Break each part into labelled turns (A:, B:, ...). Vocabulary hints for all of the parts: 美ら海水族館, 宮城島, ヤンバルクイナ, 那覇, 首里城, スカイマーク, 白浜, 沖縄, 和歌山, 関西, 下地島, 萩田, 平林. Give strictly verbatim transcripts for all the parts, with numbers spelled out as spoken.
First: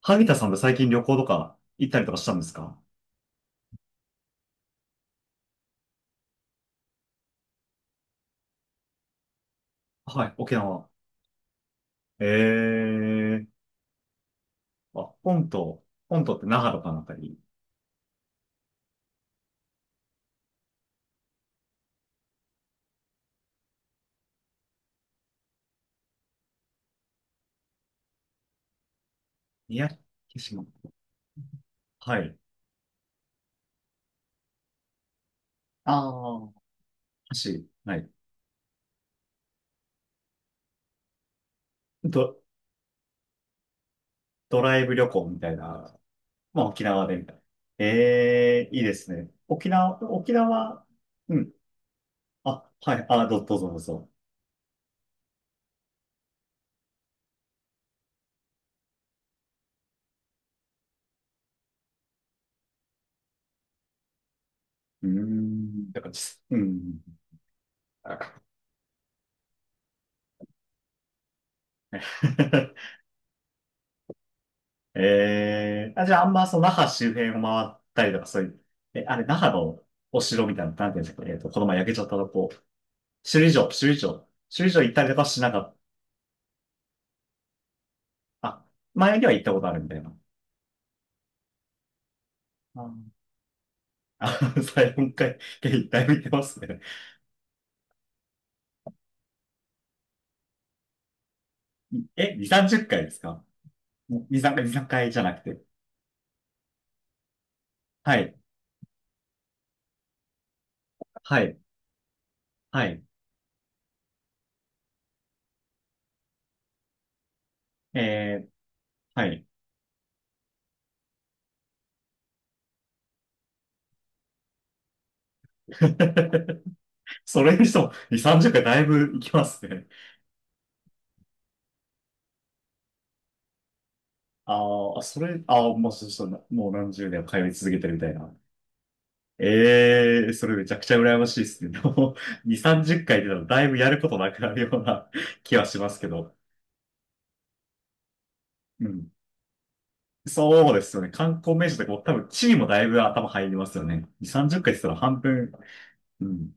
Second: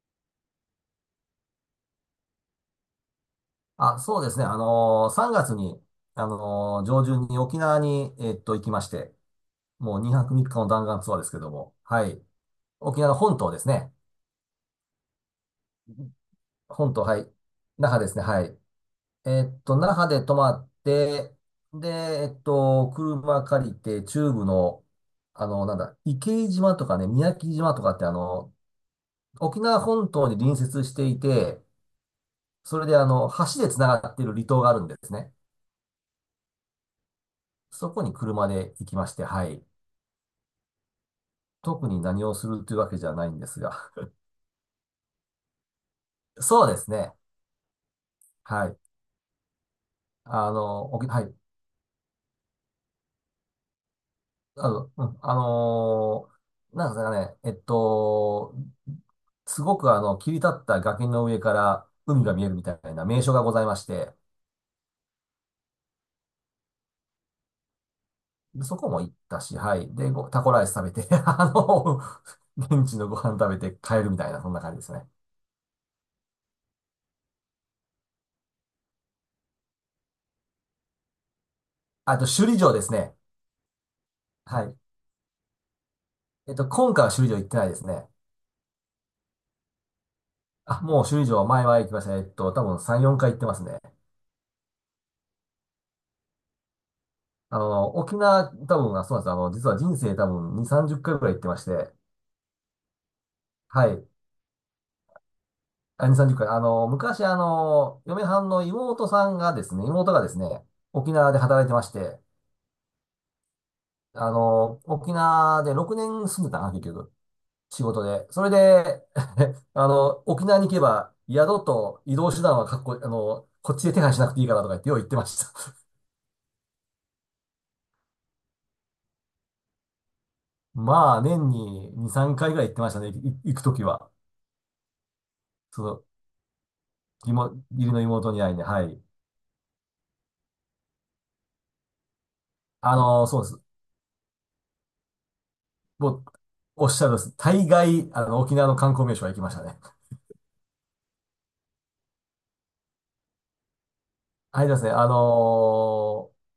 A: 萩田さんって最近旅行とか行ったりとかしたんですか？
B: あ、そうですね。あのー、さんがつに、あのー、上旬に沖縄に、えっと、行きまして、もう2
A: は
B: 泊
A: い、
B: 3
A: 沖
B: 日の弾
A: 縄。
B: 丸ツアーですけども、はい。
A: え
B: 沖縄の本
A: えー。
B: 島ですね。
A: あ、本島。本島って那覇とか
B: 本
A: のあ
B: 島、
A: た
B: はい。
A: り？
B: 那覇ですね、はい。えっと、那覇で泊まって、で、えっと、車借りて、中部の、あの、なんだ、池井島とかね、宮城島とかって、あの、沖縄
A: 宮
B: 本島に
A: 城
B: 隣接
A: 島。
B: していて、
A: はい。
B: それで、あの、橋で繋がっている離島があるんですね。
A: ああ、橋。
B: そ
A: は
B: こ
A: い。
B: に車で行きまして、はい。特に
A: ド、
B: 何をするというわけじゃないんですが。
A: ドライブ旅行みたいな。ま
B: そ
A: あ、
B: うで
A: 沖
B: す
A: 縄
B: ね。
A: でみたいな。え
B: は
A: えー、
B: い。
A: いいですね。沖縄、沖
B: あ
A: 縄。
B: の、おき、はい。
A: うん。あ、はい。あ、ど、どうぞどうぞ。
B: あの、うん、あのーなんですかね。えっと、すごくあの、切り立った崖の上から海が見えるみたいな名所がございまして、
A: うーん。だから、ちうん。
B: でそこも行ったし、はい。で、ごタコライス食べて、あの、現 地のご飯食べて帰るみたいな、そんな感じですね。
A: ええ、あ、じゃあ、あんま、その、那覇周辺を回ったりとか、そういう、え、あれ、那覇のお城みたいな、なんていうんですか、えっと、この前焼けちゃった
B: あと、
A: と
B: 首
A: こ、
B: 里城ですね。
A: 首里城、首里城、
B: は
A: 首里
B: い。
A: 城行ったりとかしなかっ
B: えっと、今回は首里城行ってないですね。
A: た。あ、前には行ったことあるみたいな。
B: あ、もう首里城前は行きましたね。えっと、多分
A: あー、
B: さん、よんかい行ってますね。
A: あ、最よんかい、一回見てますね。
B: あの、沖縄、多分、あ、そうなんです。あの、実は人生多分に、さんじゅっかいぐらい行ってまして、
A: え、に、さんじゅっかいですか？
B: はい。
A: に、さんかい、に、さんかいじゃなくて。
B: あ、に、さんじゅっかい。あの、昔、あの、
A: は
B: 嫁
A: い、
B: はんの妹さんがですね、妹がですね、沖縄で
A: はい、
B: 働いてまして、
A: はい、
B: あの、沖縄でろくねん住んでたな、結局。仕事で。そ
A: えー、
B: れで、
A: はい。
B: あの、沖縄に行けば、宿と移動手段はかっこ、あの、こっちで手配しなくていいからとか言って、よう言ってました。
A: それにしても、に、さんじゅっかいだいぶ行きますね。
B: まあ、年にに、さんかいぐらい行ってましたね、い行くときは。
A: ああ、それ、ああ、
B: そ
A: もう
B: の、
A: そうそう、もう何十年も
B: 義
A: 通
B: 母
A: い
B: 義
A: 続けて
B: 理
A: るみ
B: の
A: たいな。
B: 妹に会いに、はい。
A: ええ、それめちゃくちゃ羨ましいですね。でもに、30
B: あ
A: 回
B: の、
A: で
B: そう
A: も
B: で
A: だ
B: す。
A: いぶやることなくなるような 気はしますけ
B: もう、
A: ど。
B: おっしゃるです。大概、あの、沖縄の
A: う
B: 観光
A: ん。
B: 名所は行きましたね。
A: そうですよね。観光名所とかも多分地理もだいぶ頭入りますよね。に、30
B: あれ
A: 回っ
B: です
A: かい
B: ね、
A: って言った
B: あ
A: ら半分。う
B: の
A: ん。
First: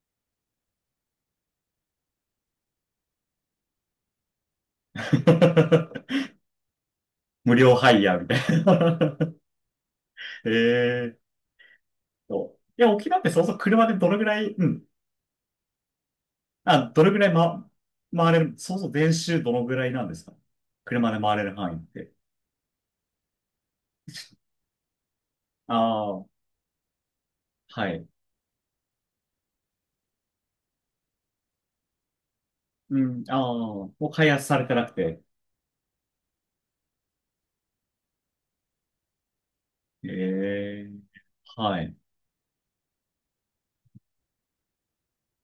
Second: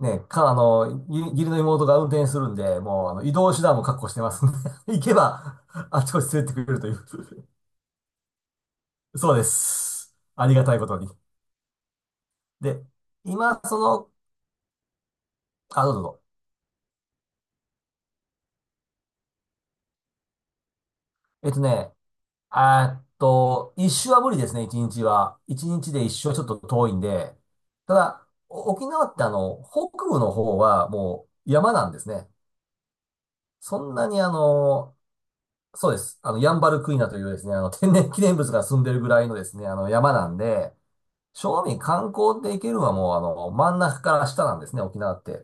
B: ーね、か、あの、義義理の妹が運転するんで、もう、あの、移動手段も確保してますんで、行けば、あちこ ち連れてくれるという。
A: 無料ハイヤーみたいな。
B: そうです。ありがたいことに。
A: ええとい
B: で、
A: や、沖縄ってそうそう
B: 今、そ
A: 車でど
B: の、
A: のぐらい、うん。
B: あ、どうぞどうぞ。
A: あ、どれぐらい、ま、回れる、そうそう、練習どのぐらいなんですか？車で回れ
B: えっ
A: る
B: と
A: 範囲っ
B: ね、
A: て。
B: あーっと、一周は無理ですね、一日は。一日で一
A: あ
B: 周は
A: あ、
B: ちょっと遠いんで。
A: は
B: た
A: い。
B: だ、お沖縄ってあの、北部の方はもう山なんですね。
A: うん、ああ、
B: そ
A: も
B: んな
A: う
B: にあ
A: 開発されてなく
B: の、
A: て。
B: そうです。あの、ヤンバルクイナというですね、あの、天然 記念物が住んでるぐらいのですね、あの、山なんで、
A: ええ、
B: 正味
A: はい。
B: 観光で行けるのはもうあの、真ん中から下なんですね、沖縄って。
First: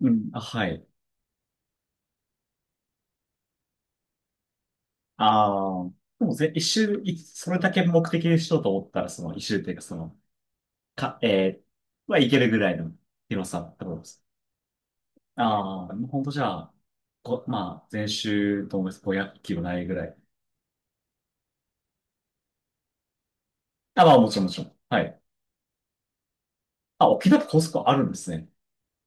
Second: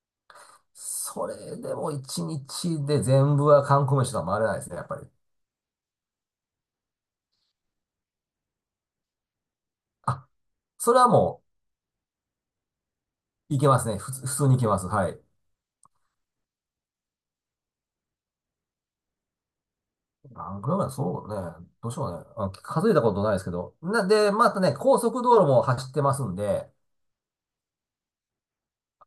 A: うん、あ、はい。
B: それでも一日で全部は観光名所とは回れないですね、やっぱり。
A: ああ、でもぜ、一周、いそれだけ目的にしようと思ったら、その一周っていうか、その、
B: あ、それは
A: か、
B: も
A: えー、はいけるぐらいの広
B: う、行
A: さ
B: け
A: っ
B: ま
A: て
B: す
A: こと
B: ね。
A: で
B: ふ
A: す。
B: つ、普通に行けます。はい。
A: ああ、もうほんとじゃあ、こ、まあ、全周と思います。ごひゃくキロないぐらい。
B: 何キロぐらい、そうね。どうしようね。あ、数えたことないですけど。
A: あ、
B: な、
A: まあ、も
B: で、
A: ちろんも
B: ま
A: ち
B: た
A: ろん。
B: ね、高
A: はい。
B: 速道路も走ってますんで、
A: あ、沖縄って高速あるんですね。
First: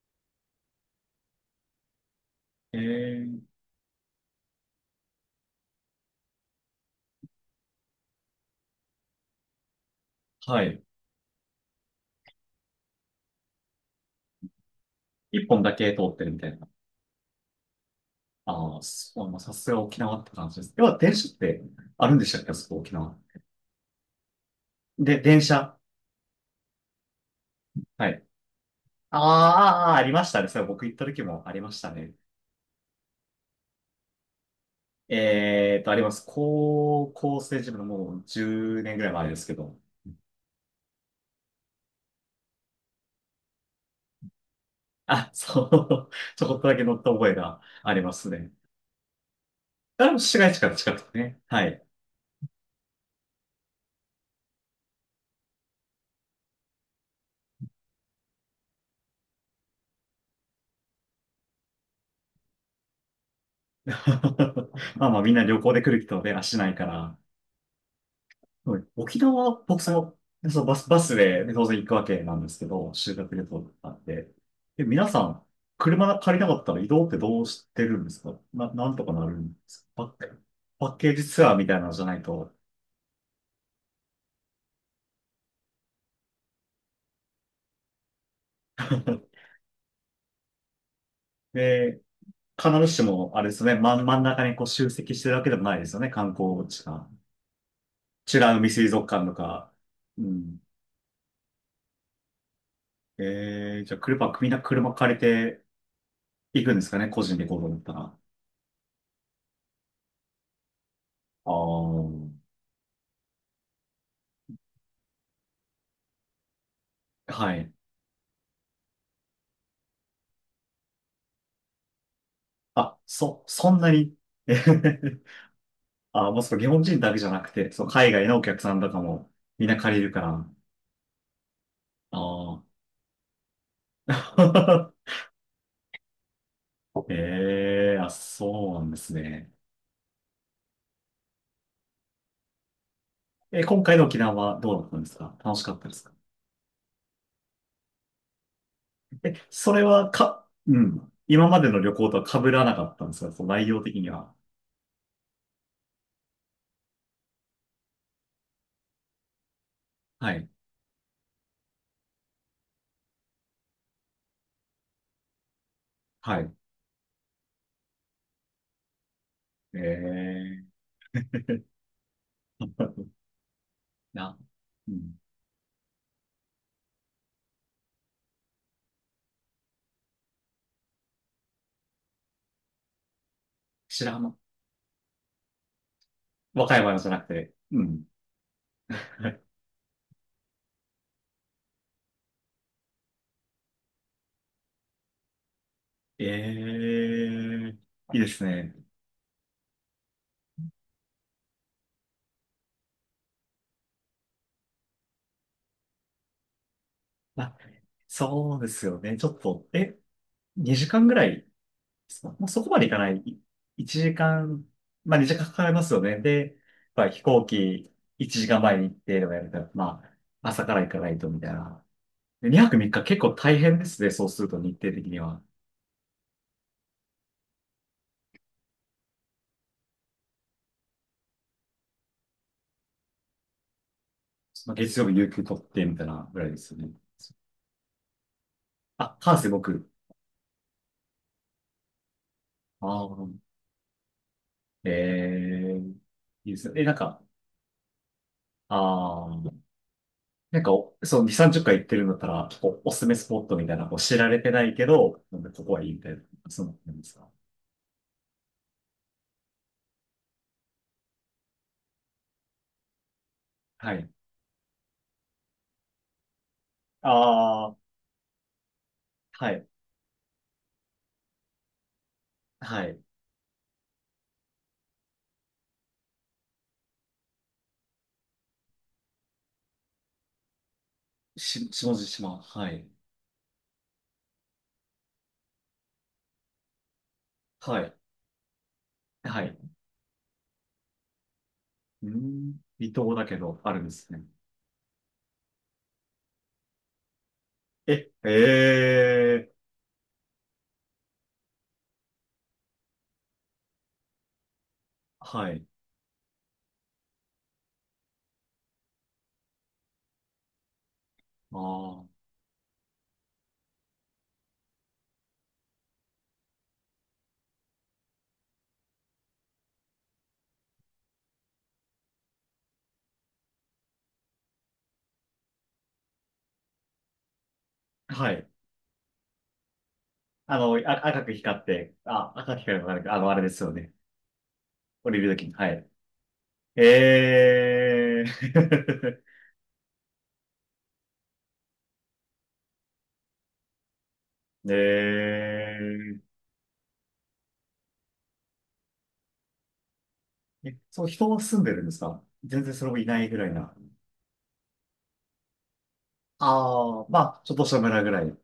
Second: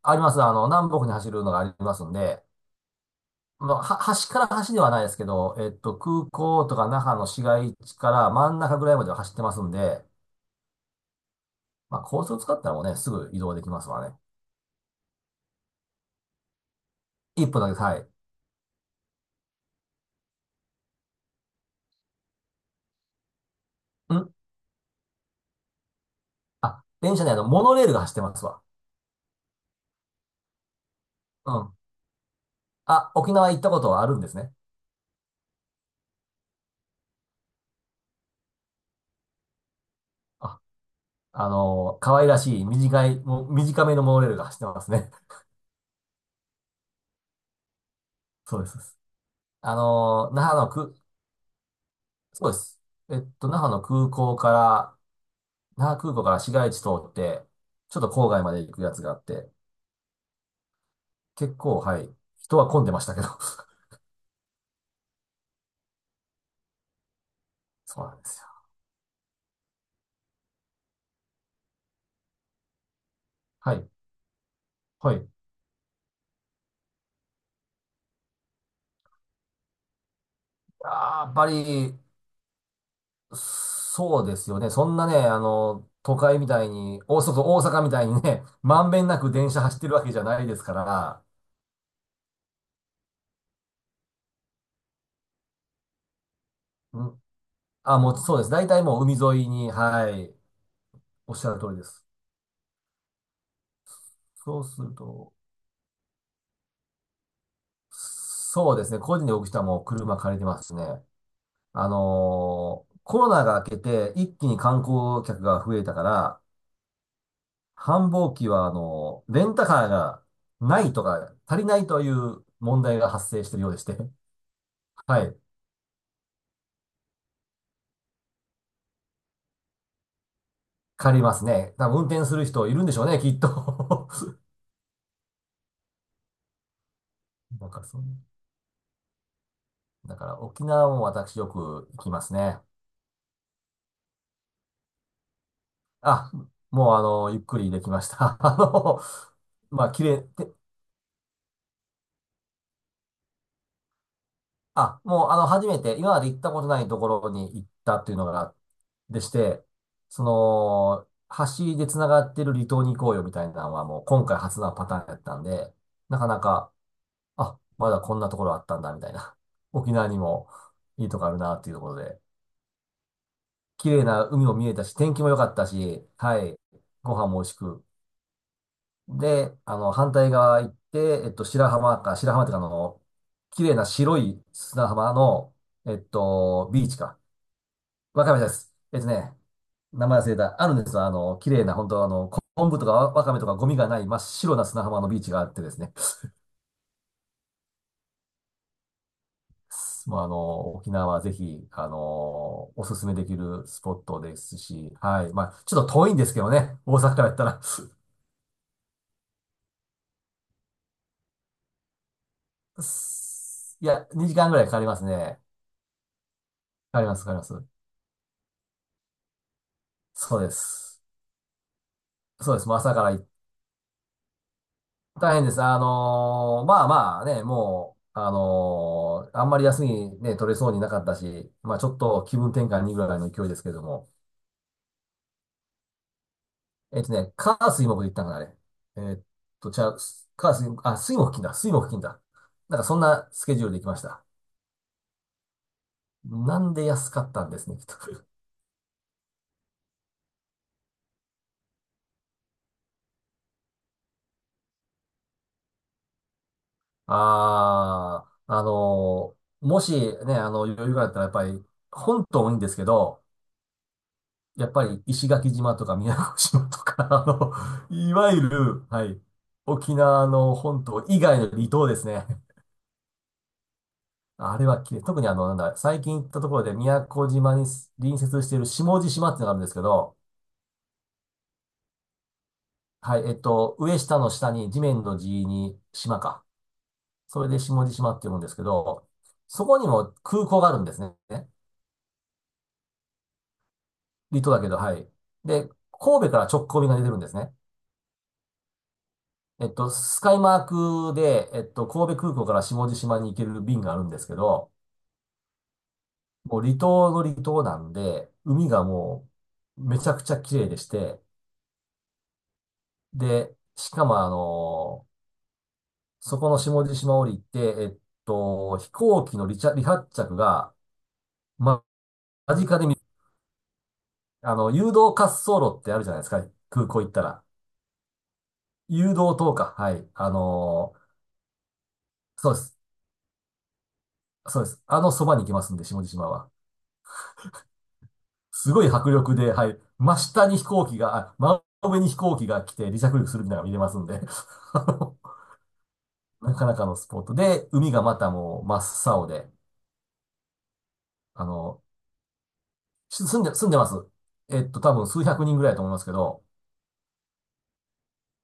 B: あります。あの、南北に走るのがありますんで、
A: ええ、
B: まあ、は、端から端ではないですけど、えっと、空港とか那覇の市街地から真ん中ぐらいまでは走ってますんで、
A: はい。
B: まあ、高速使ったらもうね、すぐ移動できますわね。
A: 一本だけ通ってるみたいな。
B: 一分だけ、はい。
A: ああ、そうまあ、さすが沖縄って感じです。要は電車ってあるんでしたっけ、あそこ沖縄。
B: ん
A: で、電車。
B: あ、電車ね、あの、モノレールが
A: は
B: 走って
A: い。
B: ますわ。
A: あーあー、あーありましたね。それ僕行った時もあ
B: う
A: りま
B: ん。
A: したね。
B: あ、沖縄行ったことはあるんですね。
A: えーと、あります。高校生時分のもうじゅうねんぐらい前ですけど。
B: あ、あのー可愛らしい、短い、もう短めのモノレールが走ってますね。
A: あ、そう。ちょこっとだけ乗った覚えがあります ね。
B: そうです。あ
A: あれも
B: のー、
A: 市
B: 那
A: 街
B: 覇
A: 地
B: の
A: から近
B: く、
A: くてね。はい。
B: そうです。えっと、那覇の空港から、那覇空港から市街地通って、ちょっと郊外まで行くやつがあって、結構、はい、人は混んでましたけど。
A: まあまあみんな旅行で来る人で足ないから。
B: そうなんですよ。
A: はい。沖縄、僕その、でそのバス、バスで当然行くわけなんですけど、修学旅行
B: はい、
A: なんで。で、皆
B: は
A: さ
B: い。
A: ん、車借りなかったら移動ってどうしてるんですかな。なんとかなるんですか？パッ、パッケー
B: あー
A: ジ
B: やっ
A: ツ
B: ぱ
A: アーみたいなの
B: り、
A: じゃないと。
B: そうですよね。そんなね、あの、都会みたいに、大阪、大阪みたいにね、まんべんな く電車走ってるわけじゃないですから、
A: で、必ずしも、あれですね、真ん、真ん中にこう集積してるわけでもないですよね、観光地
B: う
A: が。
B: ん、あ、もうそう
A: 美
B: です。
A: ら海
B: 大体
A: 水
B: もう
A: 族
B: 海
A: 館と
B: 沿い
A: か。
B: に、は
A: う
B: い、
A: ん。
B: おっしゃる通りです。
A: えー、じゃあ車、みんな
B: そうす
A: 車
B: る
A: 借り
B: と、
A: て行くんですかね、個人で行こうと思ったら。
B: そうですね。個人で動く人はもう車借りてますしね。あ
A: あ
B: のーコロナが明けて一気に観光客が増えたから、
A: あ、はい。
B: 繁忙期は、あのーレンタカーがないとか、足りないという問
A: あ、
B: 題が発
A: そ、
B: 生しているよ
A: そ
B: うで
A: ん
B: し
A: な
B: て。
A: に。えへへへ
B: はい。
A: あ、もうそう、日本人だけじゃなくて、そう、海外のお客さんとかもみんな借りるから。
B: 借りますね。多分運転する
A: あ
B: 人いるんでしょうね、きっと。
A: あ。
B: なんか
A: ええ、
B: そう。
A: あ、そうなんですね。
B: だから沖縄も私よく行きますね。
A: え、今回の沖縄はどうだったんですか？楽しかったですか？
B: あ、もうあのーゆっくりできました。あのー
A: え、それ
B: まあ、綺
A: は
B: 麗、
A: か、うん。今までの旅行とは被らなかったんですか？そう、内容的には。
B: あ、もう、あの、初めて、今まで行ったことないところに行ったっていうのが、でして、そ
A: はい。
B: の、橋で繋がってる離島に行こうよみたいなのはもう今回初なパターンやったんで、なか
A: は
B: な
A: い。
B: か、あ、まだこんなところあったんだみたいな。沖縄にも
A: ええ。
B: いいとこあるなっ ていうところで、綺麗な
A: な、
B: 海も見えた
A: う
B: し、
A: ん。
B: 天気も良かったし、はい、ご飯も美味しく。で、あの、反対側行って、えっと、白浜か、白浜っていうかあの、綺麗な
A: 白
B: 白
A: 浜。
B: い砂浜の、えっ
A: 和
B: と、
A: 歌
B: ビー
A: 山
B: チ
A: じゃ
B: か。
A: なくて。うん。
B: わかめです。えっとね、名前忘れた。あるんですよ。あの、綺麗な、本当あの、昆布とかわわかめとかゴミがない真っ白な砂浜のビーチがあってですね。
A: ええ、いいですね。
B: もうあの、沖縄はぜひ、あの、おすすめできるスポットですし、はい。まあ、ちょっと遠いんですけどね。大阪からやった
A: あ、
B: ら。
A: そうですよね。ちょっと、え、にじかんぐらいですか？まあ、そこまでいかない。い
B: い
A: 1
B: や、2
A: 時
B: 時間ぐら
A: 間、
B: いかかります
A: まあ2
B: ね。
A: 時間かかりますよね。で、
B: かか
A: や
B: り
A: っ
B: ま
A: ぱ
B: す、
A: 飛
B: かかりま
A: 行
B: す。
A: 機いちじかんまえに行ってとかやると、ま
B: そう
A: あ
B: で
A: 朝から行か
B: す。
A: ないとみたいな。で、
B: そうです。
A: 2
B: も
A: 泊
B: う
A: 3
B: 朝
A: 日
B: から
A: 結
B: 行っ
A: 構大変ですね。そうすると日程的に
B: 大
A: は。
B: 変です。あのーまあまあね、もう、あのーあんまり休みね、取れそうになかったし、まあちょっと気分転換にぐらいの勢いですけれども。
A: まあ、月曜日有給取ってみたいなぐらいですよね。
B: えっとね、火水木で行ったんかな、あれ。えー
A: あ、
B: っ
A: 関西
B: と、じ
A: 僕。
B: ゃあ、す火水、あ、水木金だ、水木金だ。なんかそん
A: あ
B: な
A: あ、
B: スケジュールで行きました。
A: ええ、いいで
B: な
A: す
B: ん
A: ね。え、
B: で
A: なん
B: 安
A: か、
B: かったんですね、きっと。
A: ああ、なんかお、そう、に、さんじゅっかい行ってるんだったら、こう、おすすめスポットみたいな、こう、知られてないけど、なんかここはいいみたいな、その、なんで すか。
B: ああ、あのーもしね、あの、余裕があったらやっぱり、本島もいいんですけど、
A: はい。
B: やっぱり石垣島とか宮古島とか、あの、
A: ああ、
B: いわゆる、はい、
A: はい、
B: 沖縄の本島以外の離島ですね。
A: はい。
B: あれは綺麗。特にあの、なんだ、最近行ったところで宮古島に隣接している下地島っていうのがあるんですけど、
A: し、下地島、はい、
B: はい、えっと、上下の下に地面の地に島か。それで
A: は
B: 下地
A: い、
B: 島って読むんですけど、
A: はい。
B: そこにも空港があるんですね。
A: うーん、離島だけど、あるんですね。
B: 離島だけど、はい。で、神戸から直行便が出てるんですね。
A: え、ええ、
B: えっと、スカイマークで、えっと、神戸空港から下地島に行ける便があるんですけど、
A: はい、
B: もう離島の離島なんで、海がもうめちゃくちゃ綺麗でして、
A: ああ、
B: で、しかもあのそこの下地島降りて、えっと、飛行機の離着、離発着が、ま、間近で見、あの、誘導滑走路ってあるじゃないですか、空港行ったら。
A: はい。
B: 誘導灯か、はい。あ
A: あの、
B: の
A: あ、赤く光って、あ、
B: そう
A: 赤く
B: で
A: 光
B: す。
A: るのなんか、あの、あれですよね。
B: そうです。あ
A: 降
B: の
A: り
B: そ
A: ると
B: ばに
A: き
B: 行き
A: に、
B: ま
A: は
B: すんで、
A: い。
B: 下地島は。
A: ええ。
B: すごい迫力で、はい。真下に飛行機が、あ、真上に飛行機が来て離着陸するみたいなのが見れますんで、あの
A: ええ
B: なかなかのスポットで、海がまたもう真っ青で、
A: え、そう、人は
B: あ
A: 住んでる
B: の、
A: んですか？全然それもい
B: し
A: ないぐ
B: 住ん
A: らい
B: で、住ん
A: な。
B: でます。えっと、多分数百人ぐらいだと思いますけど、
A: ああ、まあ、ちょっとした村ぐらい。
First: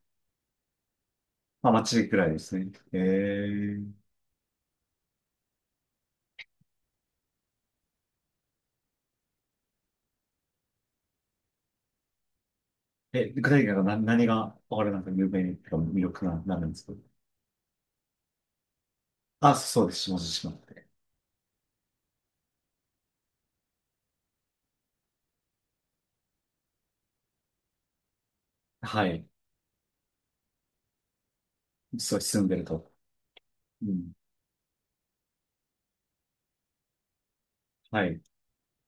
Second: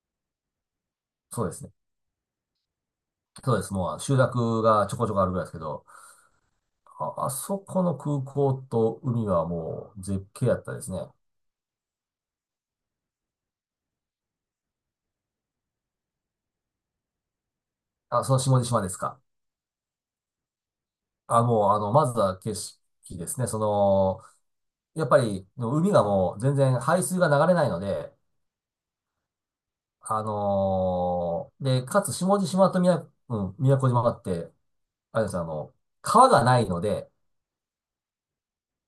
B: そうです
A: ま
B: ね。
A: あ、町ぐらいですね。え
B: そうです。
A: ー、
B: もう集落がちょこちょこあるぐらいですけど、あ、あそこの空港と海はもう絶景やったですね。
A: え、具体的に何、何が、あれなんか有名に、魅力な、なるんですか？
B: あ、その下地島ですか。
A: あ、そうです。下地島って。
B: あ、もう、あの、まずは景色ですね。その、やっぱり、海がもう全然排水が流れないので、
A: はい。
B: あのーで、かつ
A: そう、
B: 下
A: 住ん
B: 地
A: でる
B: 島と
A: と。
B: 宮、うん、宮古
A: う
B: 島が
A: ん。
B: あって、あれですあの、川がないので、
A: はい。う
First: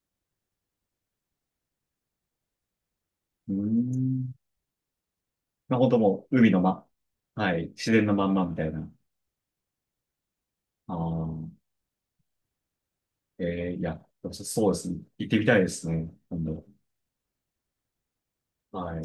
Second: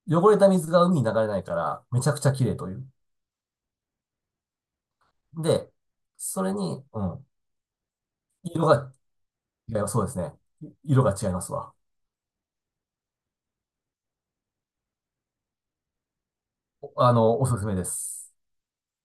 B: 汚れた水が海に流れないから、めちゃくちゃ綺麗という。
A: ーん。
B: で、
A: まあ、本当もう、
B: そ
A: 海
B: れ
A: の
B: に、
A: ま、
B: うん、
A: はい。自然のまんまみた
B: 色
A: いな。
B: が、いますそうですね。
A: あ
B: 色が違
A: あ、
B: いますわ。
A: えー、いや、そうですね。行ってみたいですね。今度。
B: おあの、おすすめです。
A: はい。